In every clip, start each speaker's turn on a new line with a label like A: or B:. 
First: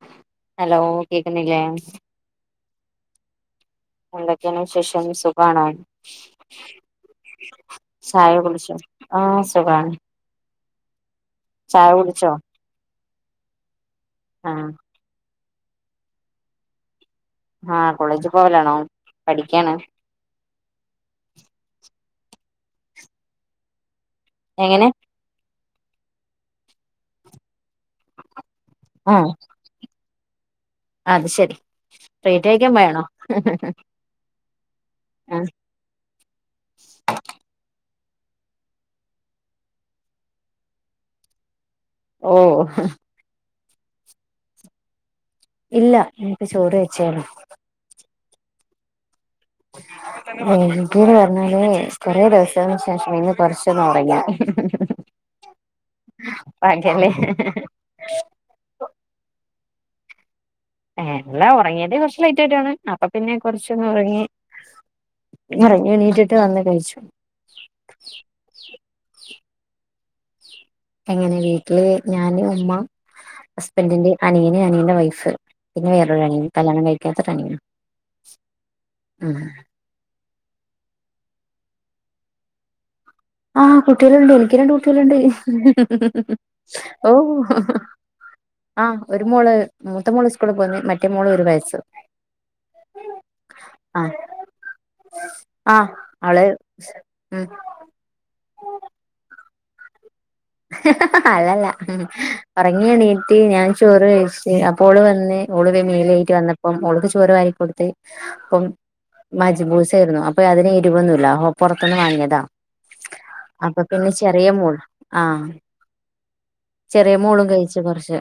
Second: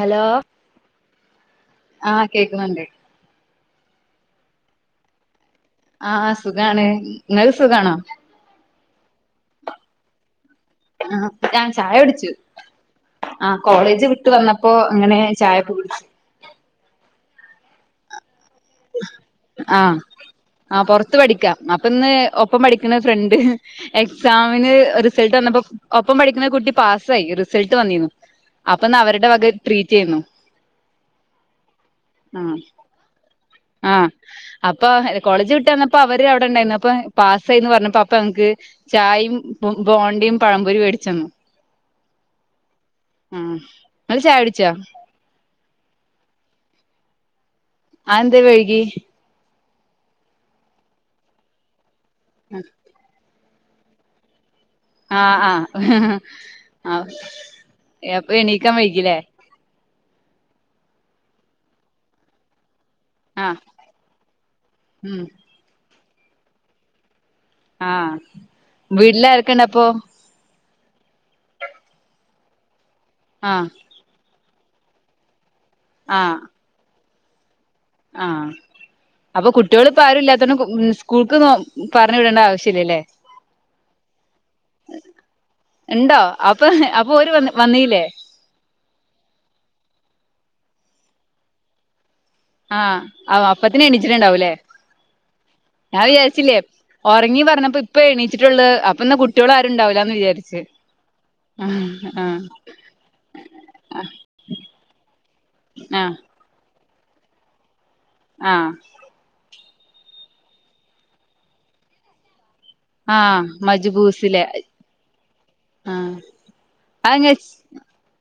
A: Hello
B: hello കേക്കുന്നില്ലേ?
A: [unintelligible]
B: എന്തൊക്കന് ശേഷം സു
A: ആഹ് സുഖാണ്. ഇങ്ങ സുഖാണോ?
B: ചായ കുടിച്ചോ ആഹ് സുഖാണ്.
A: ആ ഞാൻ ചായ പിടിച്ചു. ആഹ് കോളേജ് വിട്ട്
B: ആഹ്
A: വന്നപ്പോ അങ്ങനെ ചായ പടുച്ച
B: ആഹ് കൊളേജ് പോലാണോ പഠിക്കാണ്
A: ആഹ പൊറത്ത് പഠിക്ക അപ്പൊ ഇന്ന് ഒപ്പം പഠിക്കണ ഫ്രണ്ട് എക്സാമിന്
B: എങ്ങനെ
A: റിസൾട്ട് വന്നപ്പോ ഒപ്പം പഠിക്കുന്ന കുട്ടി പാസ്സായി റിസൾട്ട് വന്നിരുന്നു. അപ്പൊന്ന അവരുടെ
B: ആഹ്
A: വക ട്രീറ്റ് ചെയ്യുന്നു.
B: അത് ശെരി
A: ആഹ്
B: പ്രീറ്റേക്കും വേണോ.
A: ആഹ് അപ്പൊ കോളേജ് വിട്ട വന്നപ്പോ അവര് അവിടെ ഉണ്ടായിരുന്നു അപ്പൊ പാസ്സായിന്ന് പറഞ്ഞപ്പ ഇപ്പ എനിക്ക് ചായയും ബോണ്ടയും പഴംപൊരി മേടിച്ചന്നു.
B: ഓ
A: ആ ഇങ്ങള് ചാ വിടിച്ചാ
B: ഇല്ല എനിക്ക് ചൂട് വെച്ചോലോ.
A: ആ എന്തേ വഴകി?
B: എക്ക്ീട് പറഞ്ഞാല് കുറേ ദസംശേഷം ഇന്ന് കുറച്ചൊന്നും ഉറങ്ങ
A: ആഹ
B: ഭാഗ്യല്ലേ
A: ആഹ് ആപ്പ എണീക്കാൻ വഴിക്കില്ലേ
B: ല്ലാ ഉറങ്ങിയത കുറച്ച് ലൈറ്റ് ആട്ടാണ് അപ്പൊ പിന്നെ
A: ആഹ്
B: കൊറച്ചൊന്ന് ഉറങ്ങി
A: ഉം
B: ഇറങ്ങ കട്ടിട്ട് വന്ന് കഴിച്ചു
A: ക്കണ അപ്പൊ
B: എങ്ങനെ വീട്ടില് ഞാന്ും ഉമ്മ
A: ആഹ്
B: ഹസ്ബൻറിന്റെ അനിയനെ അനിയന്റെ വയസ്സ് പിന്നെേൊരുരാണെി കല്യാണം കഴി കത്ടങ്ങ
A: ആഹ അപ്പൊ കുട്ടികൾ ഇപ്പ ആരുില്ലാത്ത ഇ സ്കൂൾക്ക് പറഞ്ഞു വിടേണ്ട ആവശ്യ ഇല്ലല്ലേ
B: ആഹ കുട്ടികളുണ്ട് എനിക്ക് രണ്ട് കുട്ടികളണ്ട്
A: ഇണ്ടോ അപ്പൊ
B: ഓ
A: അപ്പൊ ഓര് വന്ന് വന്നീല്ലേ
B: ആഹ ഒരു മോള് പത്ത മോള് സ്കൂള് പോന്നി മറ്റേ മോള് ഒരു വയസ്സ്
A: ആഹ അപ്പത്തിന്
B: ആഹ്
A: എണിച്ചിട്ടുണ്ടാവൂല്ലേ
B: ആഹ്
A: ഞാൻ
B: അവള്
A: വിചാരിച്ചില്ലേ ഉറങ്ങി
B: ഉം
A: പറഞ്ഞപ്പ ഇപ്പ എണിച്ചിട്ടുള്ളത് അപ്പ കുട്ട മറ്റള ആരുണ്ടില്ല എന്ന് വിചാു
B: അല്ലല്ല ഉറങ്ങി എണീറ്റ്് ഞാൻ ചോറ് കഴിച്ച അപ്പോള് വന്ന് ഓള് മേൽ
A: ആഹ്
B: കറ്റ് വന്ന അപ്പം ഒളക്ക് ചോറ് വമായിരിക്ക കൊടുത്ത്
A: ആഹ്
B: ബൂസ ആായിരുന്നു അപ്പൊ അതിന് ഇരുവൊന്നുമല്ലഓൊ പുറത്തൊന്ന് വാങ്ങിയതാ
A: ആ മജ്ബൂസിലെ
B: ആ
A: ആഹ്
B: ചെറിയ
A: അതെങ്ങനെ
B: മോളും കഴിച്ച് കുറച്ച്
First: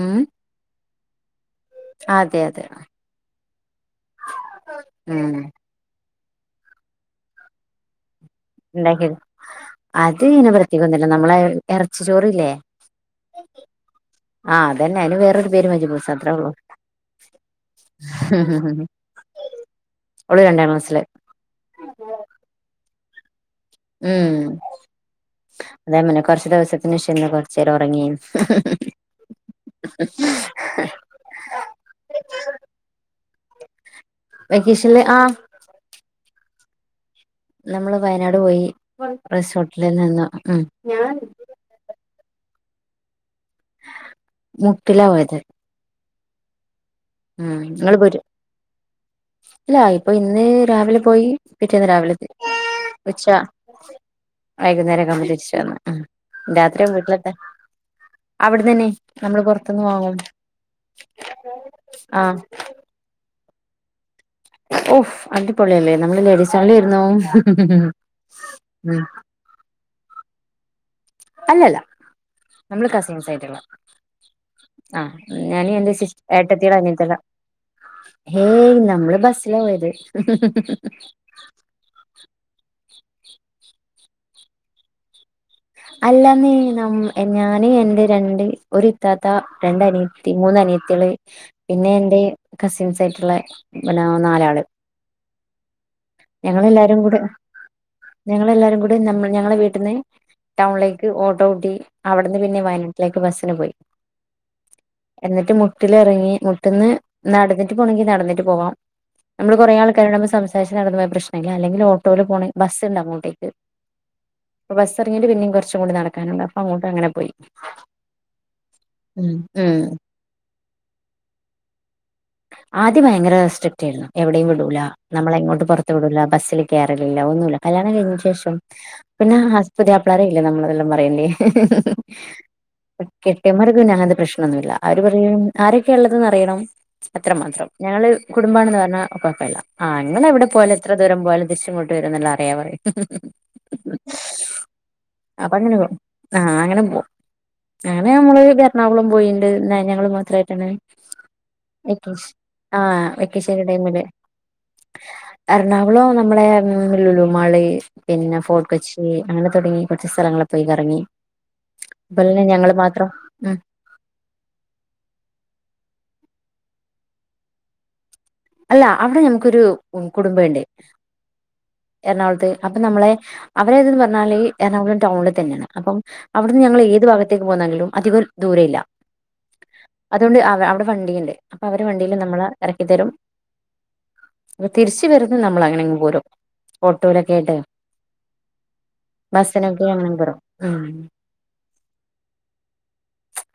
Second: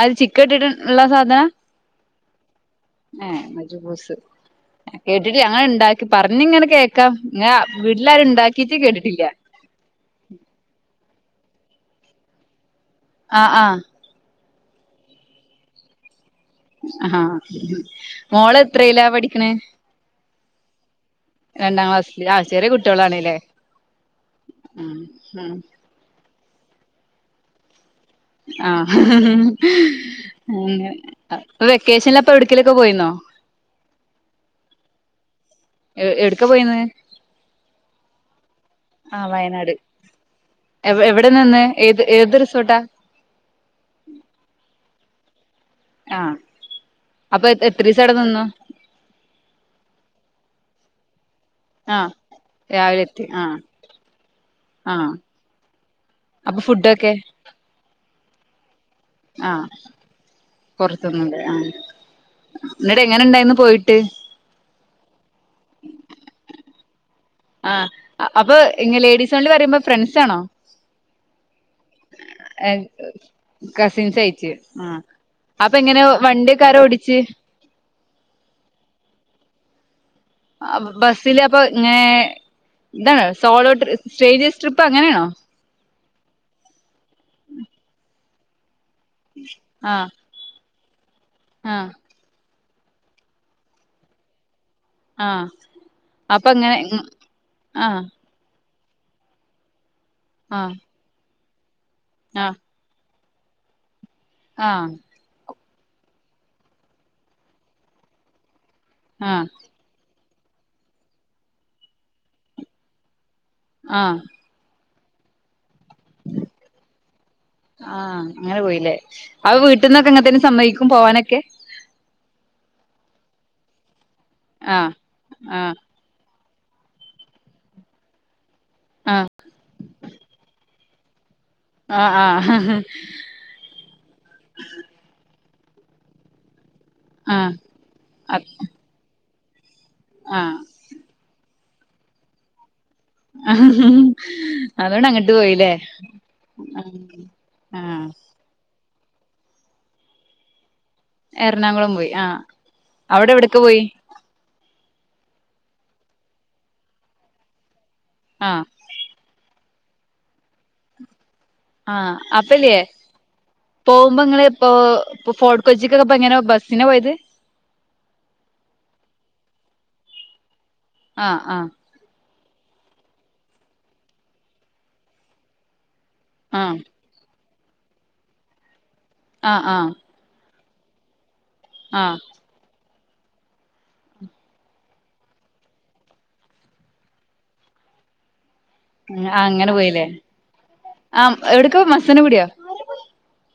A: അത്
B: ഉം
A: ചിക്കൻ ഇട്ടിട്ട് ഉള്ള സാധനാ
B: ആ അതെ അതെ
A: [inaudible] [inaudible]
B: ഉം
A: പറഞ്ഞിങ്ങനെ കേൾക്കാം
B: [inaudible] ഇറച്ചി ചോറില്ലേ
A: ആ ആ
B: ആ അതന്നെ അതിന് വേറൊരു പേര് മജ്ബൂസ്‌ അത്രേ ഉള്ളൂ
A: ആ മോള് എത്രല്ലാ പഠിക്കണേ
B: ഒള് രണ്ടാം ക്ലാസില്
A: രണ്ടാം ക്ലാസില് ആ ചെറിയ കുട്ടിയോളാണല്ലേ.
B: ഉം അതെ മനെ കുറച്ച് ദിവസ [unintelligible]
A: [unintelligible]
B: വെക്കേഷനില്ല് ആ
A: എ എടുക്കാ പോയിന്ന്
B: നമ്മള് വയനാട് പോയി
A: ആഹ് വയനാട്
B: റിസോർട്ടിൽ നിന്ന് ഉ
A: എവിടെ നിന്ന് ഏത് [unintelligible]
B: [unintelligible] [inaudible]
A: ആ
B: [unintelligible] പോയി
A: ആഹ് രാവിലെ എത്തി ആഹ് ആഹ് അപ്പൊ
B: [unintelligible]
A: ഫുഡൊക്കെ
B: അവിടെന്നന്നെ
A: ആ പുറത്തന്ന് ആ
B: ആഹ്
A: എനിട് എങ്ങനെ ഇണ്ടായിന്ന് പോയിട്ട്
B: ഓഫ് അടിപൊളിയല്ലേ നമ്മള് ലേഡീസ് ഒൺലി [inaudible]
A: ആ അപ്പൊ ഇങ്ങ ലേഡീസ് ഒൺലി പറയുമ്പോ ഫ്രണ്ട്സാണോ.
B: അല്ലല്ല നമ്മള് കസിൻസ് ആയിട്ടുള്ള
A: കസിൻസ് അയച്ച് ആ
B: ആഹ് ഞാന്
A: അപ്പൊ
B: എന്റെ
A: എങ്ങനെ
B: സിസ്
A: വണ്ടിയൊക്കെ ആാരോ ഓടിച്ച്
B: ഏയ് നമ്മള് ബസ്സില പോയത്
A: ബസ്സില അപ്പൊ ഇങ്ങ ഇന്താണ് സോളോ സ്രേഡിയഴസ് ട്രിപ്പ് അങ്ങനാണോ
B: അല്ലാ നീ ന ഞാന് എറെ രണ്ട് ഒരുരിത്താത്ത രണ്ട
A: ആഹ്
B: അനീത്തി മൂന്ന അ നീത്തി കളെ
A: ആഹ്
B: പിന്നെ എന്ത് കസിൻസ് ആയിട്ടുള്ള പിന്നെ നാലാള്
A: ആ
B: ഞങ്ങളെല്ലാരും കൂടെ ഞങ്ങളെല്ലാരും കൂടെ ഇവിടെമ്മ ഞങ്ങള വീട്ട നിന്ന്
A: ആഹ്
B: ടൗൺിലൈക്ക് ഓ ടൗടി. അവിടുന്ന്
A: ആഹ്
B: പിന്നെ വയനാട്ടിലേക്ക് ബസ് ത്തിന് പോയി.
A: ആഹ്
B: എന്നിട്ട് മു മുട്ടിലിറങ്ങി മുട്ടന്ന് നടന്നിട്ട് പോണമെങ്കിൽ നടന്നിട്ട് പോകാം.
A: ആഹ്
B: നമ്മള് കുറേ ആൾക്കാരു നമ്മ നടന്ന പോ പ്രശ്നമല്ലെങ്കിൽ ഓട്ടോ പോണങ്ക ബസ് ഉണ്ട് അങ്ങോട്ടേക്ക്
A: ആഹ്.
B: ബസ് ഇറങ്ങി പിന്നും കു
A: ആഹ് അങ്ങനെ പോയില്ലേ
B: ഉം
A: അവ
B: ഉം
A: വീട്ടന്നൊക്കെ എങ്ങനത്തേെ സമ്മവക്കും പോവാനൊക്കെ
B: ആദ്യം ഭയങ്കര സ്ട്രിക്ട് ആയിരുന്നു. എവിടെയും വിടൂല
A: ആഹ്
B: നമ്മളെങ്ങോട്ട്
A: ആഹ്
B: പുറത്ത് വിടൂല ബസ്. കേയറില്ല ഒന്നുമല്ല കല്യാണം കഴിഞ്ഞതിന് ശേഷം
A: ആഹ്
B: പിന്നെ ആസ്പത്രിപ്പളറയില്ലേ നമ്മളെല്ലാം പറയേണ്ടേ
A: ആഹ് ആഹ്
B: കെട്ടയന്മാർക്കന്നെ അങ്ങനത്തെ പ്രശ്നൊന്നുമില്ല അവര് പറയാ ആരൊക്കെ ഉള്ളത് ന്ന് അറിയണം.
A: ആഹ്
B: അത്രമാത്രം ഞങ്ങള്
A: അത്
B: കുടുംബാണെന്ന് പറഞ്ഞാൽ വള്ള. ഉം ഇങ്ങള് എവിടെ
A: ആഹ്
B: പോല എത്ര ദൂരം പോലും. തിരിച്ച് ഇങ്ങോട്ട് വരും എന്നുളള അറിയമ പറേ.
A: ആ അതുകൊണ്ട് അങ്ങോട്ട്
B: അപ്പൊ
A: പോയില്ലേ
B: അങ്ങനെ പോകും ആ
A: ആഹ്.
B: എണാവളും പോയിണ്ട് ഞങ്ങള് മാത്രമായിട്ടാണ്.
A: എറണാകുളം പോയി ആ
B: വെക്കേഷൻ ആ
A: അവിടെ എവിടക്ക്
B: വെക്കേഷൻ
A: പോയി.
B: ടൈമില് എറണാകുളം നമ്മളു ലുലു മാള്. പിന്നെ
A: ആഹ്
B: ഫോർട്ട് കൊച്ചി അങ്ങനെ തുടങ്ങി. കുറച്ച് സ്ഥലങ്ങളിൽ പോയി കറങ്ങി.
A: ആഹ്
B: അതുപോലെ തന്നെ
A: അപ്പല്ലേ
B: ഞങ്ങള് മാത്രം ഉം
A: പോകുമ്പോ ഇങ്ങ ഇപ്പോ ഇ ഫോർട്ട് കൊച്ചിക്ക്ൊക്ക എങ്ങനെ ബസ് സിന പോയത്.
B: അല്ല അവിടെ ഞങ്ങക്കൊരു കുടുംബ ഉണ്ടേ.
A: ആഹ് ആഹ്.
B: അപ്പൊ നമ്മളെ അവരേതന്ന് പറഞ്ഞാല് ഈ എറണാകുളം ടൗണിൽ തന്നെയാണ് അപ്പം. അവിടുന്ന്
A: ആഹ്
B: ഞങ്ങൾ ഏത് ഭാഗ അത്തേക്ക് പോന്നെങ്കിലും അധികം ദൂരെ ഇല്ല.
A: ആഹ് ആഹ്
B: അതുകൊണ്ട്. വിടെ വണ്ടി ഇണ്ട്. അപ്പൊ അവര്
A: ആഹ്
B: വണ്ടിും നമ്മള് തെരും അപ്പൊ തിരിച്ച് വരുന്നെ നമ്മള് അങ്ങനെയങ്ങ് പോരും ഓട്ടോലൊക്കെ ആയിട്ട്
A: അങ്ങനെ പോയില്ലേ
B: [unintelligible]
A: ആഹ് എവിടക്ക മസനഗുടിയോ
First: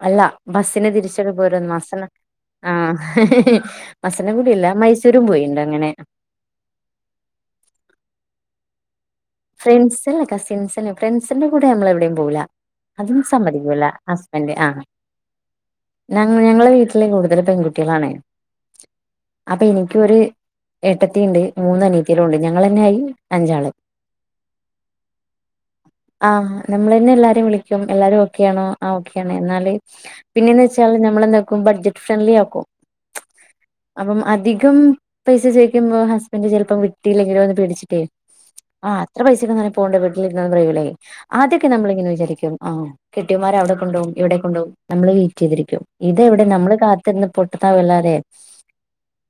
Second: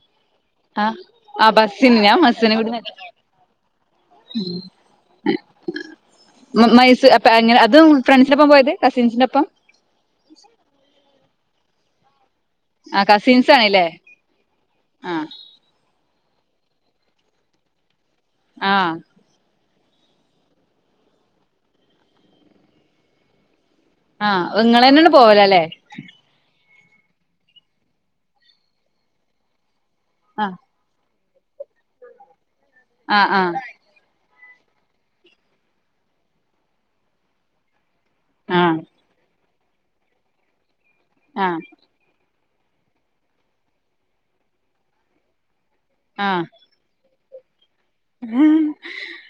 B: അല്ല ബസ്സിന്
A: ആഹ്
B: തിരിച്ച്
A: ആഹ്
B: പോരൂന്ന് മസന
A: ബസ്സിന് ഞാൻ മസനഗുടി
B: ആഹ് മസന ഗുടിയല്ല
A: [unintelligible] മ മൈസൂ അപ്പ എങ്ങ അതും ഫ്രണ്ട്സിനൊപ്പാ പോയത് കസിൻസിന്റെ ഒപ്പം
B: ഫ്രെണ്ട്സ് അല്ല കസിൻസെന്നെ ഫ്രണ്ട്സ് സിന്റെ കൂടെ നമ്മള് എവിടെയും പോവൂല്ല
A: ആ
B: അതും
A: കസിൻസ്
B: സമ്മതിക്കൂല്ല
A: ആണല്ലേ
B: ഹസ്ബൻഡ് ആഹ്
A: ആ
B: ഞ ഞങ്ങളെ വീട്ടില് കൂടുതൽ പെൺകുട്ടികളാണേ
A: ആഹ്
B: അപ്പൊ എനിക്ക് ഒരു എട്ടത്തിയുണ്ട് മൂന് അനീയത്തിയാളും ഉണ്ട് ഞങ്ങൾ തന്നെയ ആയി അഞ്ചാള്
A: ആഹ് നിങ്ങള് തന്നെയാണ് പോവലല്ലേ
B: നമ്മള് തെന്നെ എല്ലാരെയും വിളിക്കും എല്ലാരും ഓക്കെയണോ ആ ഓക്കെയാണ് എന്നാല്
A: ആ
B: പിന്നെന്ന് വെച്ചാല് നമ്മളെന്താ ക്കും ബഡ്ജറ്റ് ഫ്രണ്ട്ലി ആക്കും
A: ആഹ് ആഹ്
B: അപ്പം അധികം പൈസ ചോദിക്കുമ്പോ ഹസ്ബൻഡ് ചിലപ്പോം വിട്ടിയില്ലെങ്കിലോ എന്ന് പേടിച്ചിട്ടേ ആ അത്ര പൈസക്കന്നെ പോണ്ട വീട്ടിലിരുന്ന് എന്നാ പറയൂല്ലേ
A: ആ
B: ആദ്യഒക്കെ നമ്മള് ഇങ്ങനെ വിചാരിക്കും ആഹ് കെട്ടിയെൻമാർ അവിടെ കൊണ്ടുപോകും ഇവിടെ കൊണ്ടുപോവും നമ്മള് വെയിറ്റ് ചെയ്തിരിക്കും ഇത്
A: ആ ആ
B: എവിടെ നമ്മള് കാത്തിര്ന്ന് ഭർത്താവല്ലാതെ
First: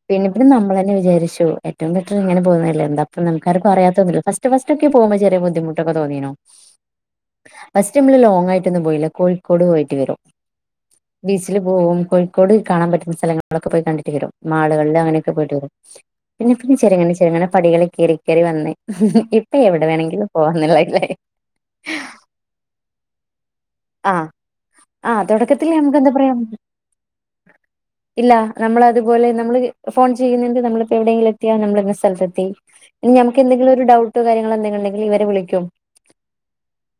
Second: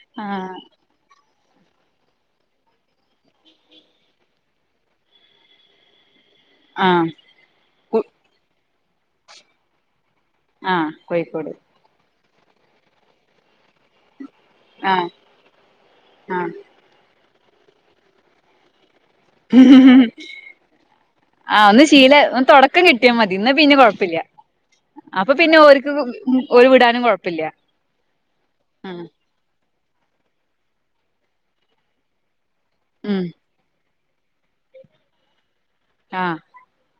B: പിന്നെപ്പിന്നെ നമ്മളെന്നെ വിചാരിച്ചു ഏറ്റവും ബെറ്റർ ഇങ്ങനെ പോകുന്നല്ലേ എന്ത ഇപ്പം നമുക്കർക്കും അറിയത്തൊന്നുമില്ല പസ് പസ്റ്റ് പസ്റ്റ് ഒക്കെ പോവുബെ ചെറിയ ബുദ്ധിമുട്ടൊക്കെ തോന്നിനു
A: ആ
B: ഫസ്റ്റ്പിന്നെ ലോങ്ങായി എന്നുംപോയില്ല കോഴിക്കോട് പോയിട്ടി വരും
A: ആ കോഴിക്കോട്
B: ബീച്ചില് പോവും കോഴി കോട് കാണാൻ പറ്റുന്ന സ്ഥലങ്ങളൊക്കെ പോയി കണ്ടിട്ട് വരും
A: ആ
B: മാളുകളില് അങ്ങനെയൊക്കെ പോയിട്ട് വരും
A: ആ
B: പിന്നെ പിന്നെ ചെറങ്ങനെ ചെറങ്ങനെ പടികള് കേറി കേറി വന്നേ
A: ആഹ് ഒന്ന് ശീലാ ഒ തൊടക്കം കിട്ടി കിയമത്ത് ഇന്ന് പിന്നെ കൊഴപ്പില്ല
B: ആഹ് ആഹ്
A: അപ്പൊ പിന്നെ
B: തുടക്കത്തിൽ
A: ഒരുക്ക്
B: നമുക്ക് എന്താ പറയാ
A: ഒരു വിടാനും കൊഴപ്പില്ല
B: ഇല്ല നമ്മള്
A: ആ
B: അതുപോലെ നമ്മള് ഫോൺ ചെയ്യുന്നുണ്ട് നമ്മളിപ്പോ എവിടെയെങ്കില എത്തിയാ നമ്മള സ്ഥലത്തെത്തി ഇനി
A: ഉം
B: നമുക്ക് എന്തെങ്കിലും ഒരു ഡൗട്ട് ട്ടോ കാര്യങ്ങള എന്തെ ഉണ്ടെങ്കിൽ ഇവരെ വിളിക്കും
A: ആഹ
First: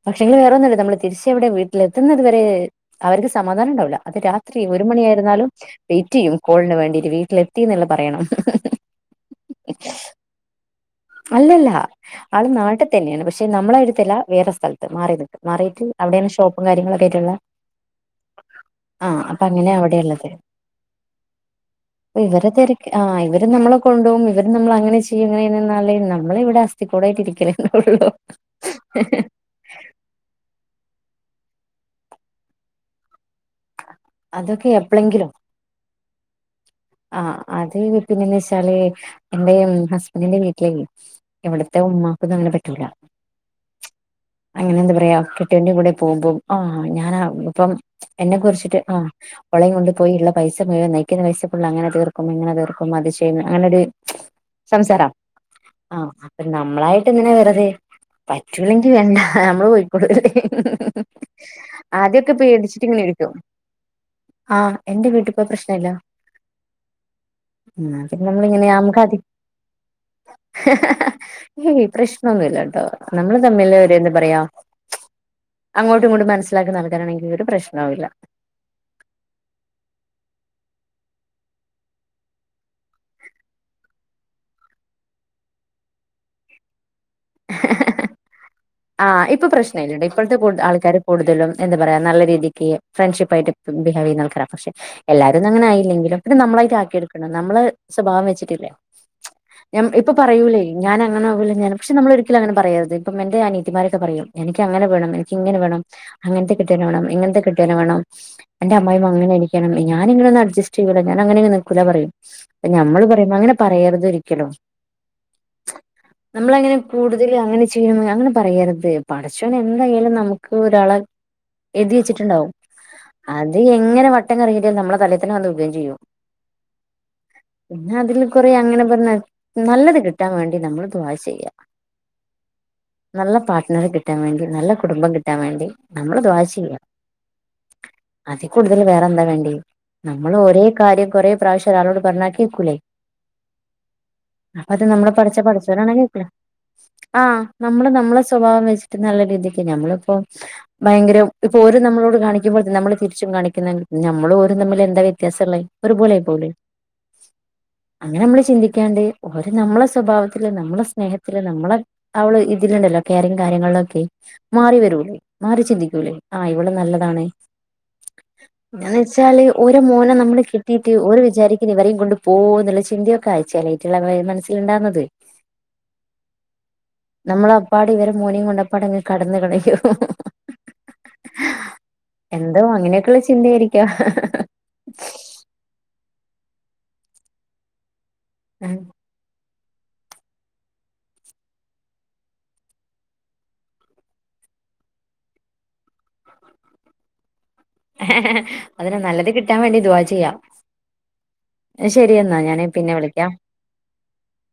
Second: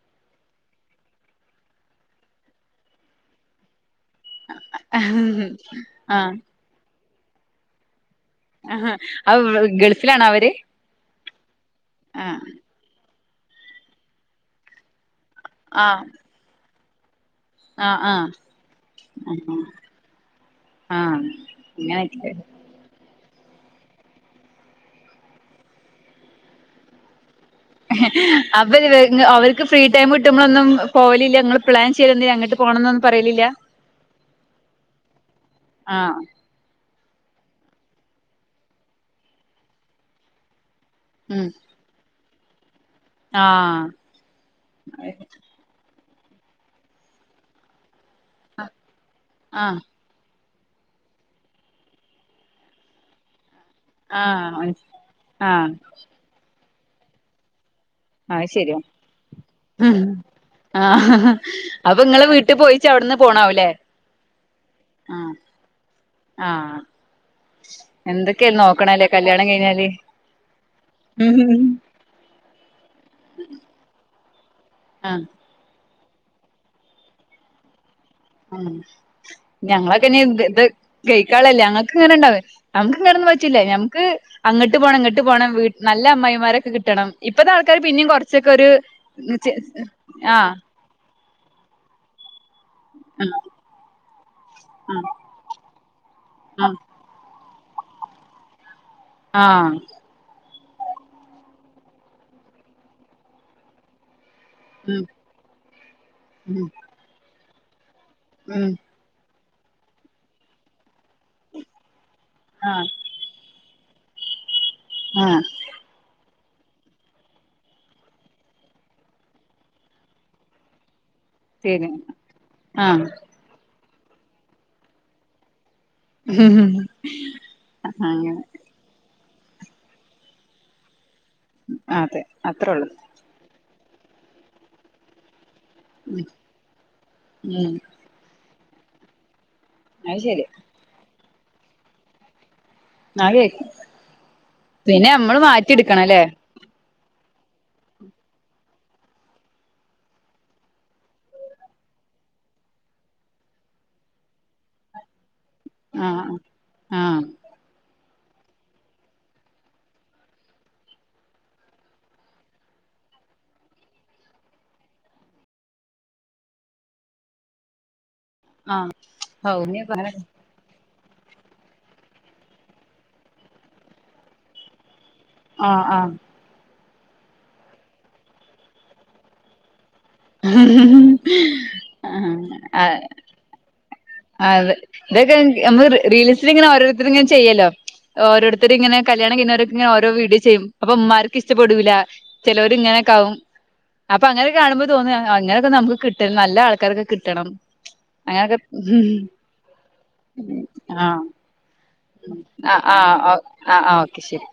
B: പക്ഷെങ്കില വേറെന്നുല്ല നമ്മ തിരിച്ചവിടെ വീ ട്ടില്എത്തുന്നത് വരെ അവർക്ക് സമാധാനം ഉണ്ടാവൂില്ല അത് രാത്രി ഒരു മണിയായിരുന്നാലും വെയിറ്റ്
A: ആ
B: ചെയ്യും കോളിന് വേണ്ടിട്ട് വീട്ട എത്തി ന്നുള്ളത് പറയണം
A: ആഹ ആ ഗൾഫിലാണോ അവര്
B: അല്ലല്ല
A: ആ
B: ആള് നാട്ടിൽ തന്നെയാണ് പ പക്ഷെ നമ്മളെ അടുത്തല്ല വേറെ സ്ഥലത്ത് മാറി നിക്കും മാറിയിട്ട്
A: ആ
B: അവിടെയണ്ഷോപ്പ് കാര്യങ്ങളൊക്ക ആയിട്ടുള്ള
A: ആ ആ
B: ആഹ അപ്പൊ അങ്ങനെയ
A: ആഹ്
B: അവിടെള്ളത്
A: അങ്ങനൊക്കെ
B: ഇവരെ തിരക്കിആ ഇവരെ ഇവര്നമ്മെ കൊണ്ട്പോകുംഇവര് നമ്മ അങ്ങനെ ചെയ്യുംങ്ങനചെയ്യുന്നല് നമ്മള ഇവിടെ അസ്ഥക്കൂട ആയിട്ട് ഇരിക്കേല്‌
A: അപ്പ അവർക്ക് ഫ്രീ ടൈം കിട്ടുമ്പോളൊന്നും പോവലില്ല ങ്ങള്പ്ലാൻ്ചെയ്ത് അങ്ങോട്ട് പോകണം എന്നൊന്നും പറയിലില്ല
B: അതൊക്കെ എപ്പളങ്കിലും
A: ആഹ
B: ആ അത് പിന്നെന്ന് വെച്ചാല് എന്റെ ഹസ്ബൻഡിന്റെ വീട്ടിലേ
A: ഉം
B: ഇവിടത്തെ ഉമ്മ അ
A: ആഹ്
B: [inaudible] അങ്ങനെ എന്താ പറയാ കിട്ട കൂടെ പോകുമ്പോം ആഹ് ഞാന ഇപ്പം [unintelligible] എന്നെ കുറിച്ചിട്ട് ആ് ഒളയും
A: ആഹ്
B: കൊണ്ട് പോയിള്ള പൈസ പോയ നയിക്കുന്ന പൈസ ഫൾ അങ്ങനെ തീർക്കുംങ്ങനെ തീർക്കും അത് ചെയ്യുന്ന അങ്ങനരു
A: ആഹ്
B: സംസാരം
A: ആഹ്
B: ആഹ അപ്പന്ത നമ്മളായിട്ട് എന്തിനാ വെറതെ
A: അത് ശരിയാ
B: പറ്റൂല്ലെങ്കി വേണ്ട നമ്മള് പോയിക്കൊടു
A: ആഹ് അപ്പൊ ഇങ്ങള്
B: ആദ്യൊക്കെ
A: വീട്ടി
B: പേദിച്ചിട്ട്
A: പോയിച്ച്
B: ഇങ്ങനെ
A: അവിടുന്ന്
B: ഇരിക്കും
A: പോണാവൂല്ലേ
B: ആഹ എന്റെ വീട്ടിൽപ്പ പ്രശ്നല്ല
A: ആഹ
B: എന്നാ പിന്നെ
A: എന്തൊക്കെയ
B: നമ്മളിങ്ങനെ
A: നോക്കണ
B: നമുക്ക്
A: അല്ലേ
B: അതി
A: കല്യാണം കഴിഞ്ഞാല്
B: ഏയ് പ്രശ്നൊന്നുല്ല ട്ടോ നമ്മള് തമ്മില് ഒരന്താ പറയാ
A: ആഹ
B: അങ്ങോട്ടും ഇങ്ങട്ടും മനസിലാക്കുന്ന ആൾക്കാറാണെങ്കിൽ ഒരു പ്രശ്നുല്ല ഒരു പ്രശ്നവില്ല
A: ഉ ഞങ്ങളൊക്കെനിത് കഴിക്കാനിള്ളല്ലേ ഞങ്ങൾക്ക് ഇങ്ങനണ്ടാവേ നമുക്ക് ഇങ്ങനൊന്നും പറ്റില്ല ഞമ്മക്ക് അങ്ങട്ട് പോണം ഇങ്ങട്ട് പോണം നല്ല അമ്മായിമാരൊക്കെ കിട്ടണം ഇപ്പഴത്തെ ആൾക്കാാര് പിന്നെയും കുറച്ചൊക്കെ ഒരു
B: ആഹ് ഇപ്പൊ പ്രശനില്ലണ്ട ഇപ്പോഴത്തെ ക
A: ആഹ്
B: [unintelligible] ആൾക്കാരും കൂടുതലും എന്താ പറയാ നല്ല രീതിക്ക്
A: ആഹ്
B: ഫ്രണ്ട്ഷിപ്പായിട്ട് ബിഹേവ് ചെയ്യ്ന്ന ആൾക്കാരാ പക്ഷെ എല്ലാരും ഒന്നും അങ്ങനായില്ലെങ്കിലും പിന്ന
A: ആഹ്
B: നമ്മളായിട്ട്
A: ആഹ്
B: ആാക്കിയെടുക്കണം നമ്മള് സ്വഭാവം വെച്ചിട്ടില്ലേ
A: ആഹ്
B: ഞം [unintelligible] ഇപ്പൊ പറയൂലേ ഞാനങ്ങനെ ആകൂല്ല ഞൻ പക്ഷ നമ്മള് ഒരിക്കലും അങ്ങന പറയരുത് ഇപ്പ എന്റെ അന ക [unintelligible] ത്തിമാരൊക്കെ പറയും എനിക്ക് അങ്ങനെ
A: ഉം
B: വേണം എനിക്ക് ഇങ്ങനെ വേണം അങ്ങനത്തെ
A: ഉം
B: കെട്ടിയോനേവണം ഇങ്ങനത്തെ കിട്ട കന [unintelligible] വേണം
A: ഉം
B: എന്റെ അമ്മായിമ്മങ്ങനാണ് ണം [unintelligible] ഞാനി ങ്ങന ഒന്ന് അഡ്ജസ്റ്റ് ചെയ്യൂല്ല ഞാനങ്ങെങ്നെ നിക്കൂന്ന പറയൂ
A: ആഹ്
B: നഞമ്മള് പറയുമ്പോ അങ്ങനെ പറയര് ഒരി [unintelligible] ക്കലോ
A: ആഹ
B: നമ്മള അങ്ങനെ കൂടുതല അങ്ങനെ ചെയ്യണോ അങ്ങന പറയരുത് പടച്ചോന് എന്തായാലും നമുക്ക് ഒരാളെ
A: ശരി
B: എഴ്തി വെച്ചിട്ടുണ്ടാവും
A: ആഹ്
B: അത് ഇങ്ങന വട്ടം കറങ്ങയിട്ട് നമ്മള തലേതന്നെ വന്ന് വീയേയും ചെയ്യും പിന്നെ അതില് കൊറെ അങ്ങനെ പറഞ്ഞ നല്ലത് കിട്ടാൻ വേണ്ടി നമ്മള് ദുആ ചെയ്യാ
A: അതെ അത്രളളു
B: നല്ല പാർട്ട്നർ കിട്ടാൻ വേണ്ടി നല്ല കുടുംബം കിട്ടാൻ വേണ്ടി നമ്മള് ദുഅ ചെയ്യ
A: ഉം
B: കൂടുതൽ വറെന്താ വേണ്ടിയ
A: അത്
B: നമ്മള്
A: ശരി
B: ഒരേ കാര്യം കൊറേ പ്രാവശ്യം ഒരാളൊട് പറഞ്ഞാൽ കേൾക്കുലല്ലോ
A: ആ കേക്കും പിന്നെ
B: നമ്മളെ
A: നമ്മള് മാറ്റി എടുക്കണല്ലേ
B: ആ നമ്മള് നമ്മെ സ്വഭാവം വെച്ചിട്ട് നല്ല രീതിക്ക്ണ് നമ്മളിപ്പോ ഭയങ്കര ഇപ്പൊ ഒര് നമ്മളോട് കാണിക്കുമ്പോ നമ്മള് തിരിച്ചും കാണിക്കുന്നുണ്ടെൽ നമ്മൾ രും തമ്മിൽെ എന്താ വി ത്യാസ ല്ല ത് ഒരുപോലെ
A: ആഹ്
B: ആയിപ്പോവില്ലേ
A: ആഹ്
B: അങ്ങനെ നമ്മള് ചിന്തിക്കാണ്ട് ഒരു നമ്മളെ സ്വഭാവത്തില് നമ്മളെ സ്നേഹത്തില് നമ്മളെ അവള് ഇതിലുണ്ടല്ലോ കയറിംഗ് കാര്യങ്ങളിലൊക്കെ മാറി വരൂല്ലേ മാറി ചിന്തിക്കൂല്ലേ ആ ഇവൾ നല്ലതാണ്.
A: ആഹ്
B: പിന്നെന്ന് വെച്ചാല് ഒരെ മോനെ നമ്മള് കെട്ടി ഒൽ വിചാരിക്കും ഇവരേ കൊണ്ട് പോ എന്നുള്ള ചിന്തയൊക്കെ ച്ചെലേറ്റേളേ മനസ്സിലുണ്ടാകുന്നത്
A: ആ. ആ
B: നമ്മള അപ്പാട് ഇവരെ മോനും കൊണ്ടപ്പാടങ്ങ് കടന്ന് കളയോ
A: ആ
B: എന്തോ
A: ആ
B: അങ്ങനെയൊക്കെയുള്ള ചിന്തയായിരിക്കാം
A: അ അതെ [unintelligible] റീൽസിൽ ഇങ്ങനെ ഓരോരുത്തർ ഇങ്ങനെ ചെയ്യല്ലോ ഒരൊരുത്തർ ഇങ്ങന കല്യാണം കഴിഞ്ഞൊ ഇങ്ങനെ ഓരോ വീഡിയോ ചെയ്യും അപ്പൊ ഉമമാർക്ക് ഇഷ്ടപ്പെടൂില്ല ചിലവർ ഇങ്ങനെൊക്ക ആാവും അപ്പൊ അങ്ങനൊക്കെ കാണുമ്പോ തോന്നിയ അങ്ങനെയൊക്കെ നമുക്ക് കിട്ട നല്ല ആൾക്കാരൊക്കെ കിട്ടണം
B: ഹിഹിഹി
A: അങ്ങനൊക്കെ
B: അതിന് നല്ലത് കിട്ടാൻ വേണ്ടി ദുഅ ചെയ്യ
A: ഉ ആ ആ ആ ആ് ഓക്കെ ശരി